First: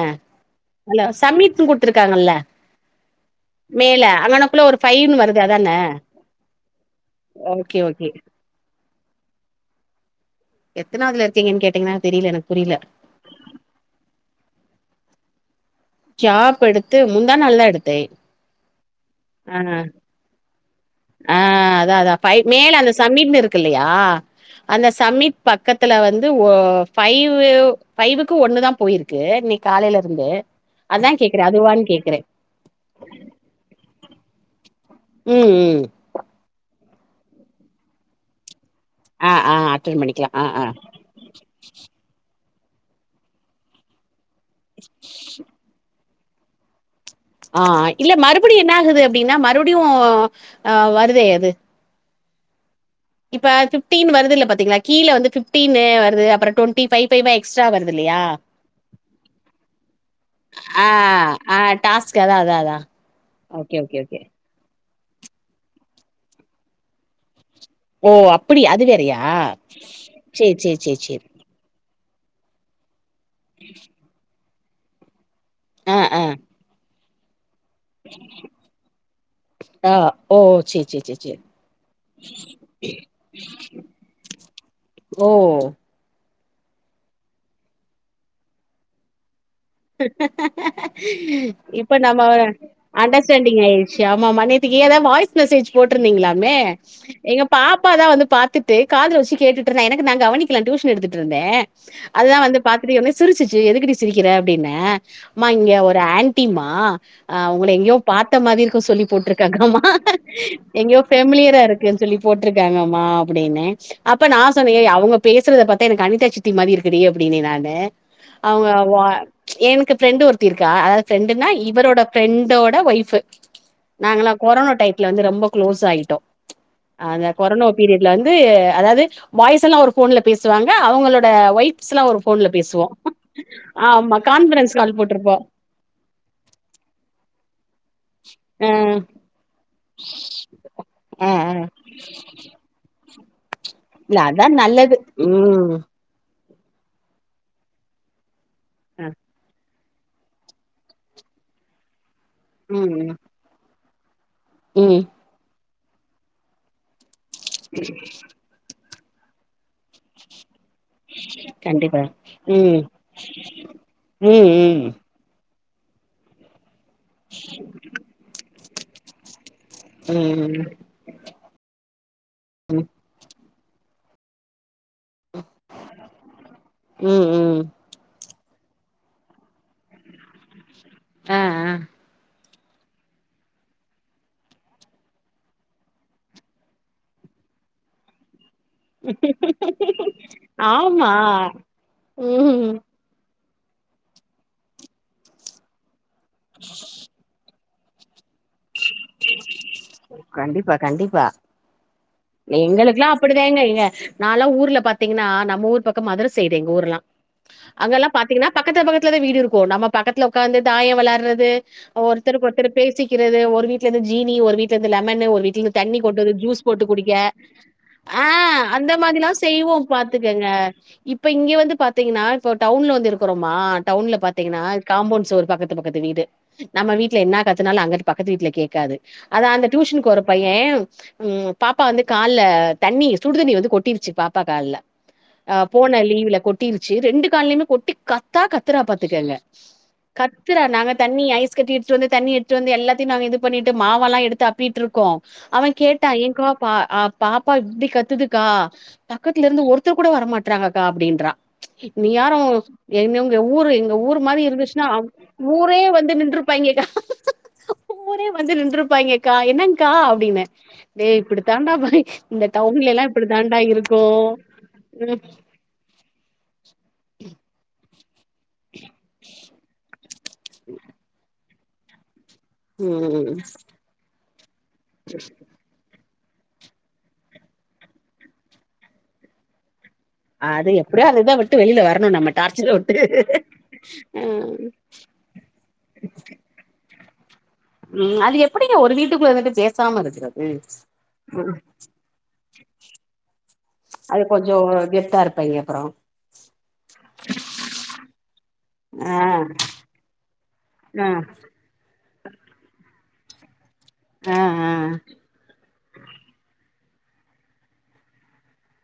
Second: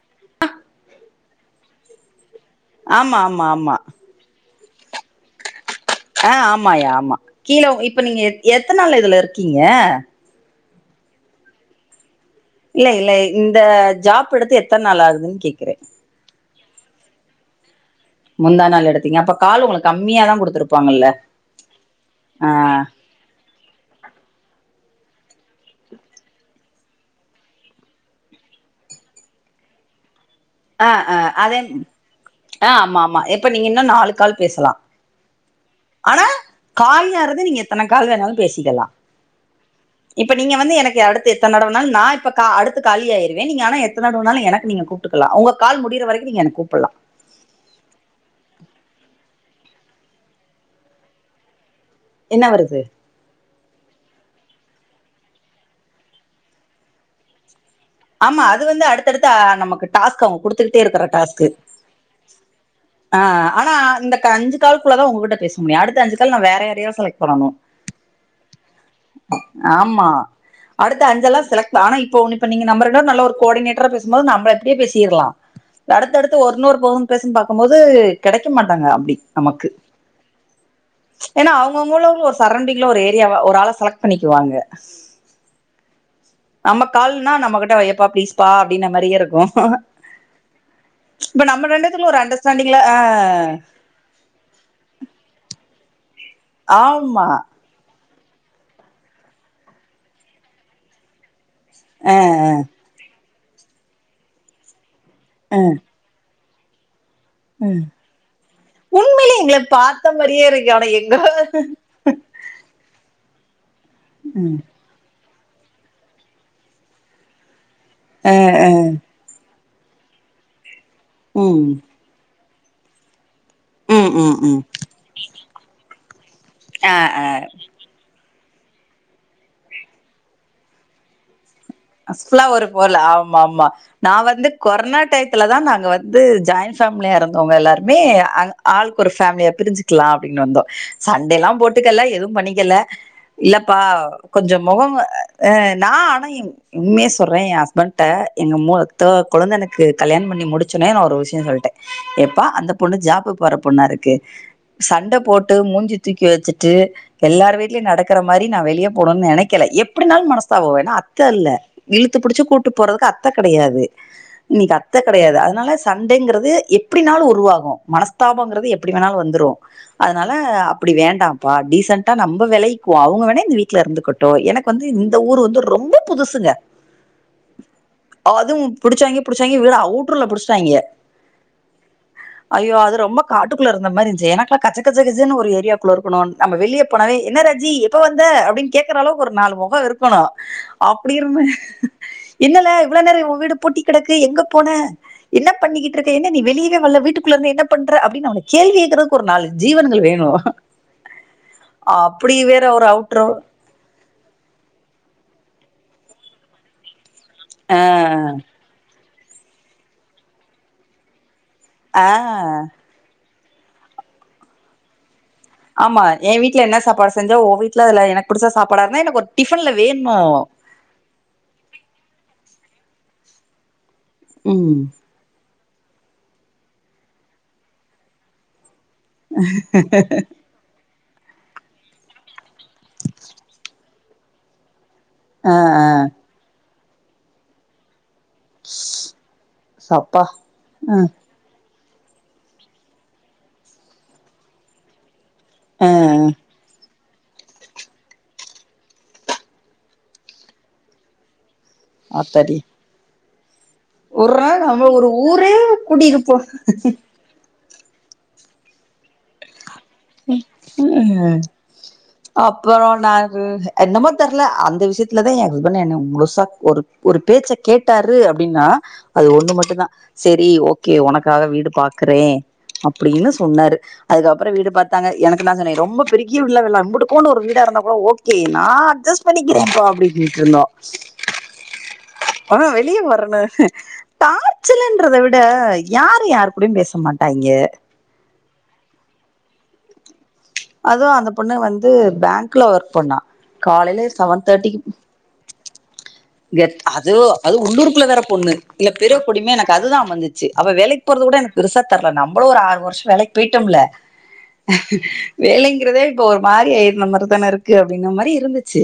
ஆ அல சமீட்னு குடுத்துருக்காங்கல்ல ஆமா ஆமா ஆமா மேல அங்கன குள்ள ஒரு ஃபைவ்னு வருதே அதான ஆ ஆமாயா ஆமா கீழ ஓகே இப்ப ஓகே நீங்க எ எத்தனாள இதுல இருக்கீங்க எத்தனாதுல இருக்கிங்கன்னு கேட்டிங்கன்னா தெரில எனக்கு புரியல இல்ல இல்ல இந்த ஜாப் எடுத்து எத்தன் நாள் ஆகுதுன்னு கேக்குற ஜாப்பெடுத்து முந்தா நாள் தா எடுத்தே முந்தா நாள் எடுத்திங்க அப்ப ஆ கால் உங்களு கம்மியா தா குடுத்துரு ஆ அதா அதா ஃபை மேல அந்த சமிட்னு இருக்குல்லயா அந்த சமிட் பக்கத்துல வந்து ஓ ஃபைவு ஃபைவுக்கு ஒன்னு தா போயிருக்கு க்கு இன்னக்கி காலைலருந்து ஆ அதா ஆ கேக்குறே அதே அதுவான் கேக்குறே ஆ ஆமாமா இப்ப நீங்க இன்னு நாலு கால் பேசலா ம் ம் ஆனா காலியாரது நீங்க எத்தன கால் வேணாலு பேசிக்கலா ஆ ஆ அட்டன் பண்ணிக்கலா இப்ப ஆ நீங்க ஆ வந்து எனக்கு அடுத்து எத்தன தடவனாலு நா இப்ப கா அடுத்து காலியாயிருவே நீங்க ஆனா எத்த தடனாலு எனக்கு நீங்க கூப்டுக்லா ஒங்க கால் முடியிற வரைக்கு நீங்க எனக்கு கூப்புலா ஆ இல்ல மறுப்டியு என்ன ஆகுது அப்டின்னா மறுப்டியு ஆ வருதே அது என்ன வருது இப்ப பிஃப்டீன் வருதுல்ல பாத்தீங்களா கீழ வந்து பிஃப்டீன்னு வருது அப்றோ ட்வென்டி ஃபை ஃபைவ்வா எக்ஸ்ட்ரா வருதுல்லயா ஆமா அது வந்து அடுத்தடுத்து ஆஹ், நமக்கு டாஸ்க் அவங்க குடுத்துக்கிட்டே ஆ இருக்கிற டாஸ்க் ஆ டாஸ்க் அதா அதா அதா ஆ ஆனா இந்த க அஞ்சு கால்க்குள்ளதா ஒங்ககிட்ட பேச முடியு அடுத்த அஞ்சு கால் நா வேற யாரயோ செலக்ட் பண்ணணு ஓ! அப்படி அது வேறையா? ஆமா சேரி, சேரி, சேரி, அடுத்த சேரி. அஞ்செல்லா செல ஆனா இப்ப ஒண்ணு இப்ப நீங்க நம்ப ரெண்டு பேரு நல்ல ஒரு கோடினேட்டரா பேசும்போது நம்ப எப்டியே பேசிற்லா ஆ, ஆ, அடுத்தடுத்து ஒரு இன்னொரு போவுன் பேசுன் பாக்கம்போது கெடைக்க மாட்டாங்க அப்டி நமக்கு ஆ ஓ சேர் சேர் சேர் ஏனா அவுங்கவுங்கலு ஒரு சரௌண்டிங்ல ஒரு ஏரியாவ ஒரு ஆள செலக்ட் பண்ணிக்குவாங்க ஓ நம்ம கால்ன்னா நம்மகிட்ட வையப்பா ப்ளீஸ்ப்பா அப்டின மாரியே இருக்கு இப்ப நம்ம இப்ப ரெண்டுத்துல நம்ம ஒரு அண்டர்ஸ்டாண்டிங்ல ஆ அன்டர்ஸ்டாண்டிங் ஆயி ச்சு ஆமாமா நேத்திக்கி அதா வாய்ஸ் மெசேஜ் போட்ருந்தீங்களாமே ஆமா எங்க பாப்பா தா வந்து பாத்து ட்டு காதுல வச்சு கேட்டுட்ருந்தா எனக்கு நா கவனிக்கல நா டியூஷன் எடுத்துட்ருந்தே ஆ அதுதா வந்து பா த்துட்டம்னே சிரிச்சிச்சு எதுக்குடி சிரிக்கிற அப்டின்னே அம்மா ஆ இங்க ஒரு ஆன்ட்டி மா ஆ ஒங்கள எங்கயோ பாத்த மாரி இருக்கு சொல்லி உண்மையிலே எங்கள போட்ருக்காங்கம்மா பாத்த மாரியே இருக்கு ஆனா எங்கயோ எங்க ஃபெமிலியரா இருக்குன் சொல்லி போட்ருக்காங்கம்மா அப்படின்னே அப்ப நா சொன்னே ஏ அவங்க பேசுறத பாத்தா எனக்கு அனிதாச்சித்தி மாரி இருக்குடி அப்டின்னே நானு ஆ அவுங்க ஆ வா எனக்கு ஃப்ரெண்டு ஒருத்தி இருக்கா அதாவ்து ஃப்ரெண்டுனா ம் இவரோட ஃப்ரெண்டோட ஒய்ஃப்ஃபு ம் நாங்கல்லா ம் ம் கொரோனா டய்த்துல வந்து ரொம்ப க்ளோஸ் ஆயிட்டோ ஆ அந்த கொரனோ பீரியட்ல வந்து அதாவ்து பாய்ஸ் எல்லா ஒரு ஃபோன்ல பேசுவாங்க அவுங்களோட ஒய் அஸ்லா ஒரு ஃபோன்ல ஆமாமா நா ஆமா வந்து கான்ஃபரன்ஸ் கால் கொர்னா போட்ருப்போ டயத்துல தா நாங்க வ ந்து ஜாயின்ட் ஃபேம்லியா இருந்தோங்க எல்லாரு மே ஆ ஆளுக்கு ஒரு ஃபேம்லியா பிரிஞ்சுக்லா அப்டின்னு வந்தோ ஆ சண்டேல்லா ஆ போட் டுக்கல எது பண்ணிக்கல இல்லப்பா இல்ல அதா கொஞ்சோ மொகோ நல்லது ஆ ம் நா ஆனா எ உண்மய சொல்றே எ அஸ்பண்ட்ட எங்க மூ அ த கொழுந்தனு க்கு கல்யாணோ பண்ணி முடிச்சோன்னே ஒரு விஷ்யோ சொல்லிட்டே ஏப்பா அந்த பொண்ணு ம் ம் ஜாப்பு போற பொண்ணாருக்கு ம் சண்ட போட்டு மூஞ்சிய தூக்கி வச்சுட்டு எல்லார் வீட்லயு நடக்ற மாரி நா வெளியே போனுன் நெனைக்கல எப்டினாலு மனஸ்தாபோ வரு ஏனா அத்த இல்ல கண்டிப்பா இழுத்து புடிச்சு கூட்டு ம் போறதுக்கு அத்த கெடயாது ம் இன்னிக்கி ம் அத்த கெடயாது அதனால சண்டைங்கிறது எப்டினாலு உருவாகு மனஸ்தாபம்ங்கறது எப்டி வேணாலு வந்துரு அதனால ம் அப்டி வேண்டாம் ப்பா டீசென்ட்டா நம்ப வெலகிக்குவோ அவங்க வேணா இந்த வீட்ல இருந்துக்கட்டு எனக்கு என்க்கு வந்து இந்த ஊர் வந்து ரொம்ப புதுசுங்க ம் ம் அதுவு புடிச்சாங்க புடிச்சாங்க வீட ஔட்டர்ல புடுஸ்ட்டாங்க ஆ ஆ ஐயோ அது ரொம்ப காட்டுக்குள்ள இருந்த மாரி இருச்சு எனக்கு கச்ச கச்ச கச்சு ஒரு ஏரியாக்குள்ள இருக்கணுனு நம்ம வெளிய போனே என்ன ராஜி எப்ப வந்த அப்டின்னு கேக் க்ற அளவுக்கு ஒரு நாலு மொக இருக்கணு ஆமா அப்டி இருந் என்னல்ல ம் இவ்ள நேர ஊ வீடு பூட்டி கெடக்கு எங்க போன என்ன பண்ணிக்கிட்ருக்க என்ன நீ வெளியவே வல்ல வீட்டுக்குள்ள இருந்து என்ன பண்ற அப்படினு [unintelligible] கேள்விக்கேக்றதுக்கு ஒரு நாலு ஜீவனங்கள் வேணு ப்பா கண்டிப்பா அப்டி வேற ஒரு எங்களுக்குல்லா அவுட்று அப்படிதாங்க எங்க நாலா ஊர்ல பாத்தீங்கன்னா நம்ம ஊர் பக்கம் மதுர சைடு எங்க ஊர்ல்லா ஆ, அங்க எல்லா பாத்தீங்னா பக்கத்துலப் பக்கத்துலத வீடு இருக்கு நம்ம பக்கத்துல உக்காந்து தாய விளாட்றது ஆ. ஒருத்தருக்கு ஒருத்தர் பேசிக் ரது ஒரு வீட்லிந்து ஜீனி ஒரு வீட்லிந்து லெமன் ஒரு வீட் நீங்க ஆமா. தண்ணிக் கொண்டுந்து என் வீட்ல ஜூஸ் என்ன போட்டுக் குடிக்க சாப்பாடு செஞ்சா, உன் வீட்ல அதுல ஆ எனக்கு புடிச்ச சாப்பாடா அந்த இருந்தா, எனக்கு ஒரு மாதிலா டிஃபன்ல செய்வோ வேணும். பாத்துக்கங்க இப்ப இங்க வந்துப் பாத்தீங்கன்னா இப்ப டவுன்ல வந்து இருக்குறோமா டவுன்ல பாத்தீங்கன்னா ம். காம்பவுண்ட் செவுர் பக்கத்துப் பக்கத்து வீடு நம்ம வீட்ல என்னாக் கத்துனாலு அங்க இருக் பக்கத்து வீட்ல கேக்காது அது அந்த டியூஷன்க்கு ஒரு பய ய ம் பாப்பா வந்துக் கால்ல தண்ணிச் சுடு தண்ணி வந்துக் கொட்டிருச்சுப் பாப்பா கால்ல ஆ, அ ஆ. போன லீவு்ல கொட்டிருச்சு ரெண்டு கால்லையுமே கொட்டிக் கத் த்தாக் கத்ராப் பாத்துக்கங்க சப்பா! கத்ரா அ, நாங்கத் தண்ணி ஐஸ் கட்டி எடுத்துட்டு வந்துத் தண்ணி எடுத்துட்டு வந்து எல்லா த்தி நாங்க இது பண்ணிட்டு மாவலா எடுத்து அப்பிட்ருக்கோ அவே ஆ. கேட்டா ஏங்க்கா பா அ பாப்பா இப்டிக் கத்துதுக்கா பக்கத்துலருந்து ஒருத்தர் கூட வரமாட்றாங்கக்கா அப்டின்றா இன்யாரு ஆத்தாடி! எங்கங்க ஊரு எங்க ஊர் ஒரு மாரி நாள் நம்ம இருந்துச்சுன்னா ஒரு ஊரே வந்து கூட்டிருப்போம் நின்றுப்பாய்ங்கக்கா ஊரே வந்து நின்றுப்பாய்ங்கக்கா என்னன் க்கா அப்டின்னே டே ம் இப்டித்தாண்டா பைக் இந்த அப்புறம் டவுன்லல்லா இப்டி தாண்டா இருக்கு கிட்டத்துல தா ஏ எதுனா என்ன முழுசா ஒரு ஒருப் பேச்சக் கேட்டாரு அப்டின்னா அது ஒண்ணு மட்டுந்தா செரி ஓகே உனக்காக வீடு பாக்றே அப்டின்னு ம் சொன்னாரு அதுக்கப்றோ வீடுப் பாத் தாங்க எனக்கு நா சொன்னே ரொம்பப் பெரி ரிய வீட்ல வேணா இம்புட்டுக் கோண்டு ஒரு வீடா இருந்தாக் கூட ஓகே நா அட்ஜஸ் பண்ணிக்கிறே பா அப்பின் கீட்ருந்தா அது எப்டியோ அந்த இத விட்டு வெளில வரணு நம்ம ஆ டார்ச்சர விட்டு வெளிய வர்ணு ம் டார்ச்சலன் ன்றதவிட யார்ரு யார்க் கூடயு பேச மாட்டாய்ங்க ம் அது எப்டிங்க ஒரு வீட்டுக்குள்ள இருந்துட்டுப் பேசாமா இருக்குறது அதுவு அந்தப் பொண்ணு வந்து பேங்க்ல ஒர்க் பண்ணா காலைல சவன் தாட்டிக் அப்பற [unintelligible] அதுவு அது உள்ளூருக்குள்ள வேறப் பொண்ணு இல்லப் பிறக் ஆ கொடிமே எனக்கு அதுதா அமஞ்சிச்சு அவ வேலைக் க் ஆ போறது கூட எனக்குப் பெருசாத்தெர்ல நம்பளு ஒரு ஆறு வர்ஷோ வேலைக்கிப் போயிட்டோம்ல ஆ ஆ வேலைங்கிறதே இப்ப ஒரு மாரி இருந்த மாரி தானே இருக்கு அப்டிங்குற மாரி இருந்துச்சு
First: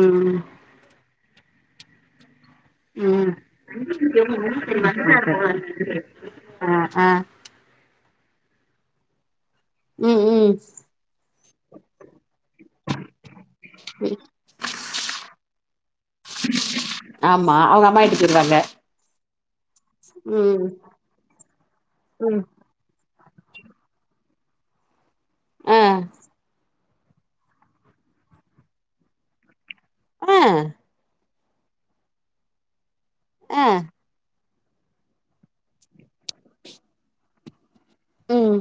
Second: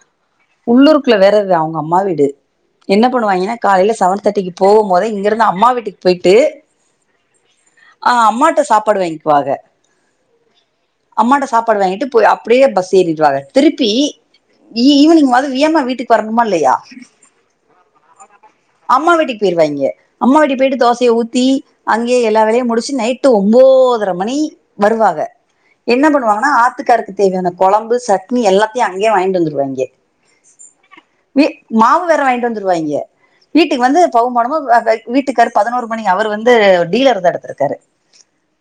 ம் உள்ளூருக்குள்ள வேறது அவுங்க அம்மா வீடு என்ன ம் பண்ணுவாய்ங்கன்னா காலேல சவன் தாட்டிக்கு போகும்போதே இங்கருந்து அம்மா வீட்டுக்கு போய்ட்டு ஆ ஆ ஆ அம்மாட்ட சாப்பாடு வாங்குவாக ம் ம் அம்மாட்ட சாப்பாடு வாங்கிட்டு போய் அப்டியே பஸ் ஏறிடுவாக திருப்பி ஈ ஈவினிங்வாது வியமா வீட்டுக் வர ஆமா அவுங்க அம்மா வீட்டுக்கு போய்டுவாங்க அம்மா வீட்டுக் போய்ருவாய்ங்க அம்மா வீட்டு போய்ட்டு தோசய ஊத்தி அங்கயே ம் எல்லா வேலையு முடுச்சு நைட் டு ஒம்போதர மணி வருவாங்க ஆ என்ன பண்ணுவாங்கன்னா ஆத்துக்காருக்கு தேவையான கொழம்பு சட்னி எல்லாத்தையு அங்கயே வாங்கிட்டு வந்துருவாய்ங்கே ஆ வீ மாவு வேற வாங்கிட்டு வந்துருவாய்ங்க ஆ வீட்டுக்கு வந்து பவுமானமா வ வ வீட்டுக்காரு பதனோரு மணி அவருவந்து டீலர் தா எடுத்துருக்காரு ம்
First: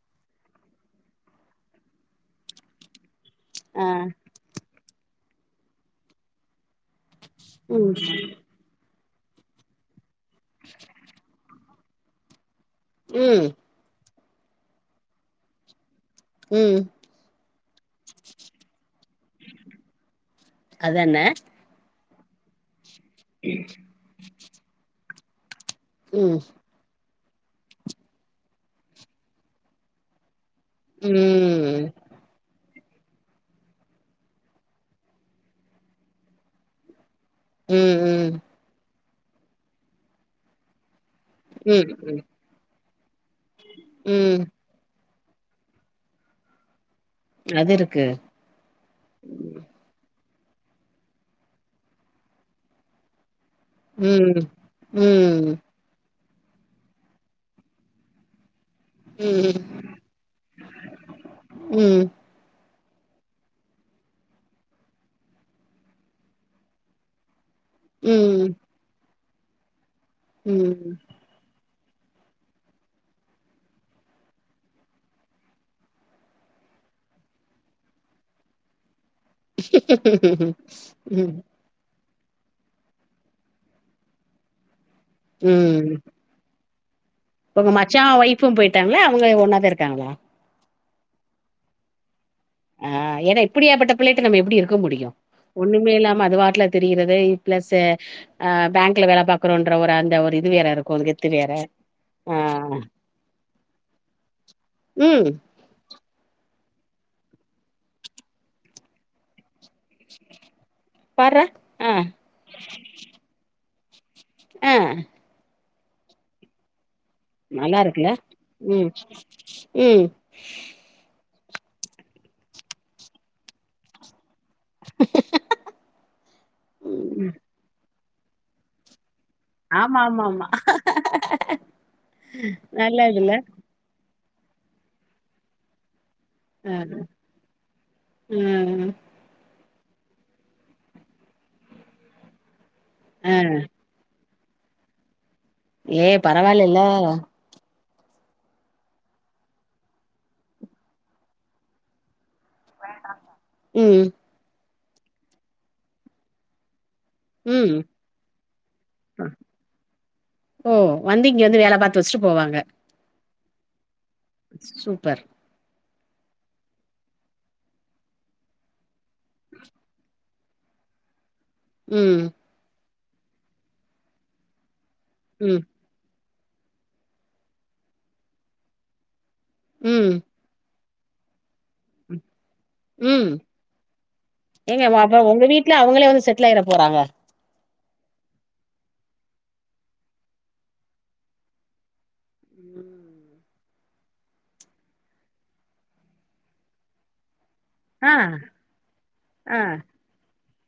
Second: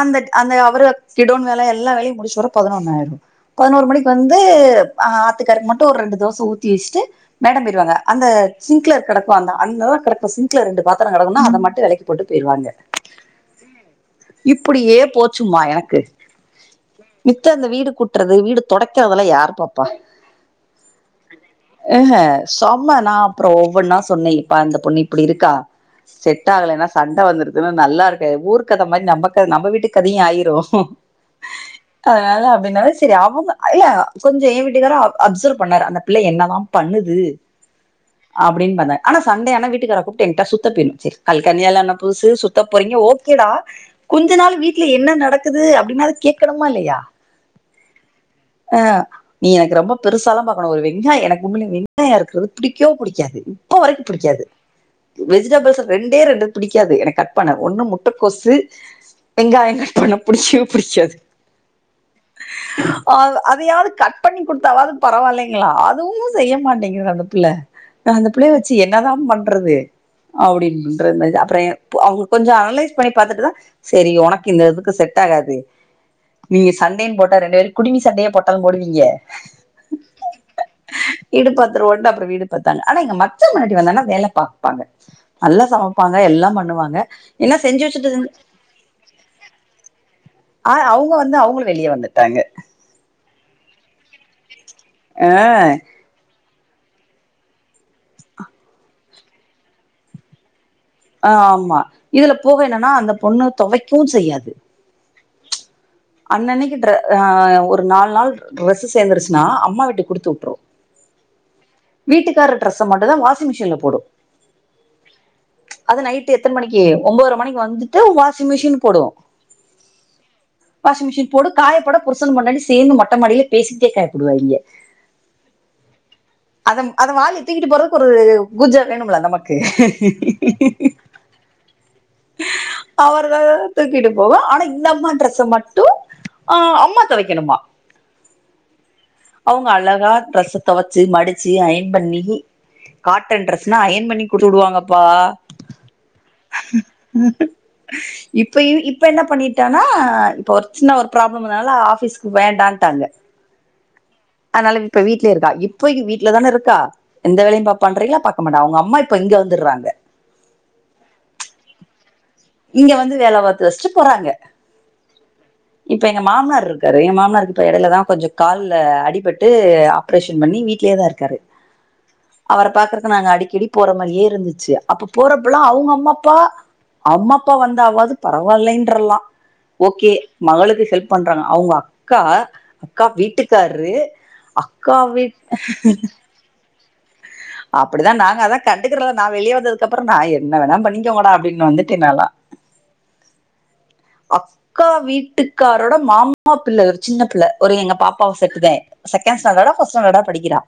அந்தட் அந்த அவரு கிடோன் வேல எல்லா வேலயும் முடுச்சுட் வர பதனொன்னாயிரு ஆ பதனோரு மணிக்கு வந் து ஆத்துக்காருக்கு மட்டு ஒரு ரெண்டு தோச ஊத்தி வச்சுட்டு மேடம் ம் போய்டுவாங்க அந்த சிங்க்ளர் கெடக்கு அந்த அந்ததா கெடக்கு சிங்க்ள ரெண்டுப் பாத்தரோ கெடக்குனா அத மட்டு வெளக்கி போட்டு போய்ருவாங்க ம் இப்புடியே போச்சும்மா எனக்கு ம் மித்த அந்த வீடு கூட்றது வீடு தொடக்கறதல்லா யாரு பாப்பா அதான ஆஹ செம்ம நா அப்பறோ ஒவ்வொன்னா சொன்னே இப்பா இந்த பொண்ணு இப்டி இருக்கா ம் செட் ஆகலேனா சண்ட வந்துருதுன்னா நல்லா இருக்காது ஊரு கத மாரி நம்ம கத நம்ம வீட்டு கதையு ஆயிரு ம் அதனால அப்டின்னால செரி அவங்க இல்ல கொஞ்சோ ஏ வீட்டுக்காரு அ அப்சர்வ் பண்ணாரு அந்த பிள்ள என்னதா பண்ணுது ம் ம் அப்டின் பண்ணாரு ஆனா சண்டே ஆனா வீட்டுக்கார கூப்ட்டு எங்டா சுத்த போய்ரு சேரி கல் கல்யாண ஆன ம் புதுசு சுத்த போறிங்க ஓ கேடா கொஞ்ச ம் நாள் வீட்ல என்ன நடக்குது அப்டினாது கேக்கணுமா இல்லயா அதிருக்கு ஆ நீ எனக்கு ரொம்ப பெருசாலா பாக்க வேனா ஒரு வெங்காயோ எனக்கு உண்மேலயே வெங்காயோ அறுக்குறது புடிக்கவோ புடிக்காது இப்ப வரைக்கு ம் புடிக்காது ம் வெஜிடபிள்ஸ்ல ரெண்டே ரெண்டு பிடிக்காது எனக்கு கட் பண்ண ஒன்னு முட்டகோசு ம் வெங்காயோ கட் பண்ண புடிக்கவே புடிக்காது ம் ம் அத அதையாவது கட் பண்ணி குடுத்தாவாவது பரவாயில்லைங் களா அதுவு செய்ய மாட்டேங்கிது அந்த பிள்ள நா அந்த பிள்ளய ம் வச்சு என்னாதா பண்றது ம் அப்புடின்றது மாரி அப்பறோ எ பு அவுங்க கொஞ்சோ அனலைஸ் பண்ணி பாத்துட்டு தா சரி உனக்கு இந்த இதுக்கு செட் ஆகாது நீங்க சண்டேன்னு போட்டா ரெண்டு பேரு குடிமி சண்டயே போட்டாலு போடுவீங்க வீடு பாத்துருவோண்டு அப்பறோ வீடு பாத்தாங்க ஆனா எங்க மச்சா பொண்டாட்டி வந்தாங்கன்னா வேல பாப்பாங்க நல்லா ம் சமப்பாங்க எல்லா பண்ணுவாங்க என்ன உங்க செஞ்சு மச்சா வச்சுட்டு செஞ்சு ஒய்ஃபு போய்ட்டாங்களா அவங்க ஒண்ணா தா இருக்காங்களா ஆ அவுங்க வந்து அவுங்களு வெளிய வந்துட்டாங்க ஆ ஏனா இப்டியாபட்ட பிள்ளேட்ட நம்ம எப்டி இருக்க முடியு ஆ ஒண்ணுமே இல்லாம அது வாட்டுல திரியறதேய் பிளஸ்ஸு அ பேங்க்ல வேல பாக்குறோன்ற ஒரு அந்த ஒரு இது வேற இரு ஆ ஆமா இதுலப் போக என்னனா அந்தப் பொண்ணு தொவைக்கவு செய்யாது ம் அன்னனைக்கு ட்ர அ ஒரு நால் நாள் டிரெஸ்சு சேந்துருச்சுனா அம்மா வீட்டுக் குடுத்து வுட்ரு பார்ரா அ வீட்டுக்கார் ட்ரஸ்ச மட்டுந்தான வாஷிங் மிஷின்ல போடு அ அது நைட் ட்டு எத்தன் மணிக்கி ஒம்போர மணிக்கு நல்லா வந்துட்டு இருக்குல்ல வாஷிங் மிஷினு ம் போடு ம் வாஷிங் மிஷின் போடு காயப்போட புருசனும் பொண்டாட்டியு சேந்து மொட்ட மாடில பேசிக்கிட்டே காயப்போடுவாய்ங்க அதம் அத ம் வாலி தூக்கிட்டு போறதுக்கு ஒரு குஜ வேணும்ல அந்தம்மாக் கு ஆமா ஆமா ஆமா நல்லதுல்ல அவர்கள் தூக்கிட்டு போவே ஆனா இந்தம்மா டிரெஸ்ச மட்டு ஆ அம்மா தொவைக்கணுமா ஆ அவுங்க அழகா டிரஸ்சத் தொவச்சி மடிச் சி அயன் பண்ணி ஆ காட்டன் ட்ரெஸ்னா அயன் பண்ணி குடுத்துடுவாங்கப்பா ஏ பரவால இல்ல இப்ப வ் இப்ப என்னப் பண்ணிட்டனா இப்ப ஒரு சின்ன ஒரு ப்ராப்ளம்னால ஆபீஸ்க்கு வேண் டான்ட்டாங்க ம் அதனால இப்ப வீட்லே இருக்கா இப்பைகி வீட்லதானே இருக்கா எந்த வேலையும் ம் பாப்பான்றீங்ளா பாக்க மாட்டா அவுங்க அம்மா இப்ப இங்க வந்துர்றாங்க ஓ வந்து இங்க வந்து வேல பாத்து வச்ட்டு போவாங்க இங்க வந்து வேல பாத் து வச்ட்டு போறாங்க சூப்பர் இப்ப எங்க மாம்னார் ருக்காரு எம் மாம்னாருக்கு டயடு இல்லதா கொஞ்ச கால்ல அடிபட்டு ஆப்ரேஷன் பண்ணி வீட்லியேதாருக் கரு ம் அவரப் பாக்கறது நாங்க அடிக்கடிப் போற மாரியே இருந்துச்சு அப்ப போறப்பல்லா ம் அவுங்க அம்மா அப்பா அம்மா அப்பா வந்தாவாது பரவால்லைன்றல்லா ஓகே ம் மகளுக்கு செல்ப் பண்றாங்க அவுங்கக் க்கா அக்கா ம் வீட்டுக்கார்ரு அக்கா வீட் ட்ல எறப் போறாங்க அப்டிதா நாங்க அதா கண்டுக்கறல நா வெளிய வந்ததுக்கப்பறோ நா என்ன வேணாம் பண்ணிகோங்கடா அப்டின் வந்துட்ட நாலா அக்கா வீட்டுக்காரோட மாமா பிள்ள ஒரு சின்ன பிள்ள ஒரு எங்க ஆ பாப்பாவ செட்டுதே செகண்ட் ஆ ஸ்டாண்டர்டா பர்ஸ்ட் ஸ்டாண்டர்டா படிக்கிறா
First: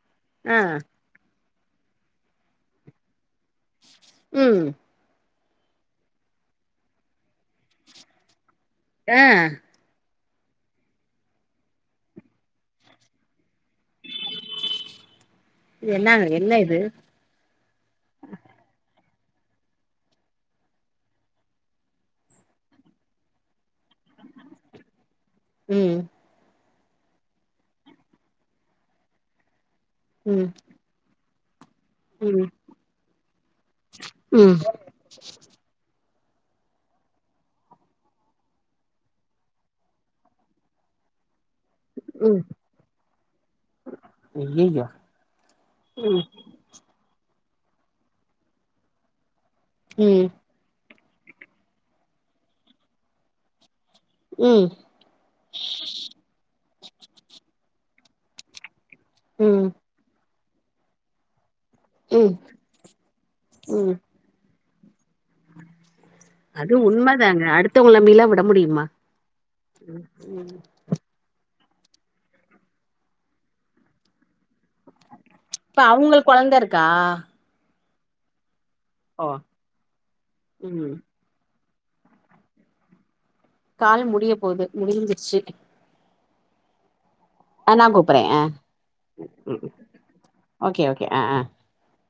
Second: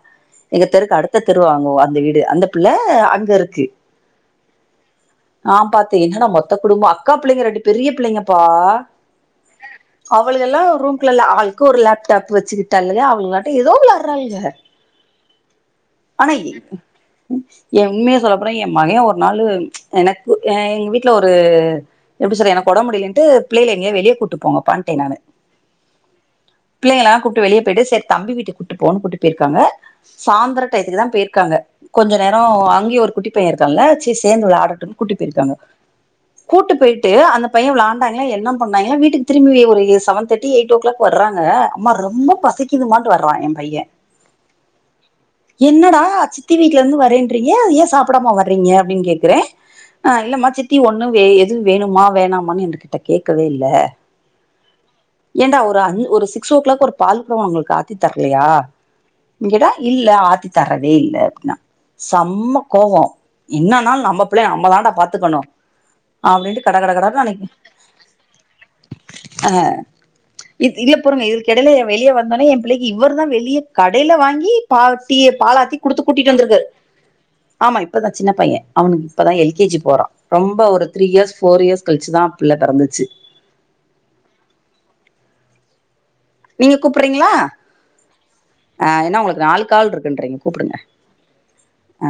ஆ எங்க தெருக்கு அடுத் த்த தெருவாங்கோ அந்த வீடு அந்தப் பிள்ள அங்க இருக்கு ம் ஆம் பாத்தே என்னடா மொத்த குடும்போ அக்கா பிள்ளைங்க ரெண்டு பெரிய பிள்ளைங்கப்பா அ அவளுக எல்லா ரூம்குலல ஆள்க்கு ஒரு லேப்டாப் வச்சுக்கிட்டால்லையா அவுள்கலாட்டு எதோ விளார்ரால்க இது என்னாங்க ஆனா இ என்ன இது எ உண்மைய சொல்லப்போனா எம் மகே ஒரு நாளு எனக்கு எ எங்க வீட்ல ஒரு எப்டி சொல்ல எனக்கு ஒடம் முடியலன்ட்டு பிள்ளைல எங்கியே வெளியே கூட்டுப் போங்கப்பான்ட்டே நானு ம் பிள்ளைங்கலாங் கூப்டு வெளியேப் போயிட்டு செரித் தம்பி வீட்டுக்கு கூட்டு போனு கூட்டிட் போயிருக்காங்க ம் சாந்தரக் டயத்துக்கு தா போயிர்க்காங்க. கொஞ்சோ நேரோ ம் அங்யு ஒரு குட்டி பைய இருக்கால்ல சே சேந்து ம் விளாடட்டுன் கூட்டி போயிர்க்காங்க. கூட்டு போயிட்டு அந்த பைய விளாண்டாய்ங்ளா என்ன பண்ணாய்ங்களா வீட்டுக்கு திரும்பி எ ஒரு செவன் தேட்டி எயிட் ஓ கிளாக் வர்றாங்க அம்மா ரொம்ப பசிக்குதுமான்ட்டு வர்றா எம் பைய. அய்யய்யோ. என்னடா சித்தி வீட்லந்து வரேன்றீங்க ஏ சாப்படாம வர்றீங்க அப்டின் கேக்குறே அ ம் இல்லமா சித்தி ஒன்னு வெ எது வேணுமா வேணாமான்னு எங்ககிட்ட கேக்கவே இல்ல. ம். ஏன்டா ஒரு அஞ் ஒரு சிக்ஸ் ஓ கிளாக் ஒரு பால் கூட உங்குளுக் ஆத்தி தர்லையா? ம் இங்கடா இல்ல ஆத்தி தரவே இல்ல அப்ட்னா. ம் சம்ம கோவோ ம் என்னான்னால் நம்ப பிள்ளைய நம்ப தாண்டா பாத்துக்கணு. அப்டின்ட்டு அது கட கட உண்ம கடன்னு அன்னைக்கு தாங்க அடுத்தவங்ள நம்பிலா விட முடிமா? ம் ம். இது இல்ல பொறுங்க இதுல்க் எடைல எ வெளியே வந்தோனே எம் பிள்ளைக்கி இவரு தா வெளிய கடைல வாங்கி பா டிய பாலாத்தி இப்ப குடுத்து அவங்களுக்கு கூட்டிட்டு கொழந்த வந்துருக்காரு. இருக்கா ஆமா இப்பதா சின்ன பைய அவுனுக்கு இப்ப ஓ தா எல் கே ஜி போறா ரொம்போ ஒரு ம் த்ரீ இயஸ் ஃபோர் இயர்ஸ் கழ்ச்சுதா பிள்ள பெறந்துச்சு. கால் முடிய போது முடிஞ்சிர்ச்சு. நீங்க கூப்பறிங்களா? ஆ நா கூப்பறே ஆ அ இன்னு உங்குளுக்கு ம். நாலு கால் இருக்குன்றீங்க கூப்புடுங்க ஓகே ஓகே அ.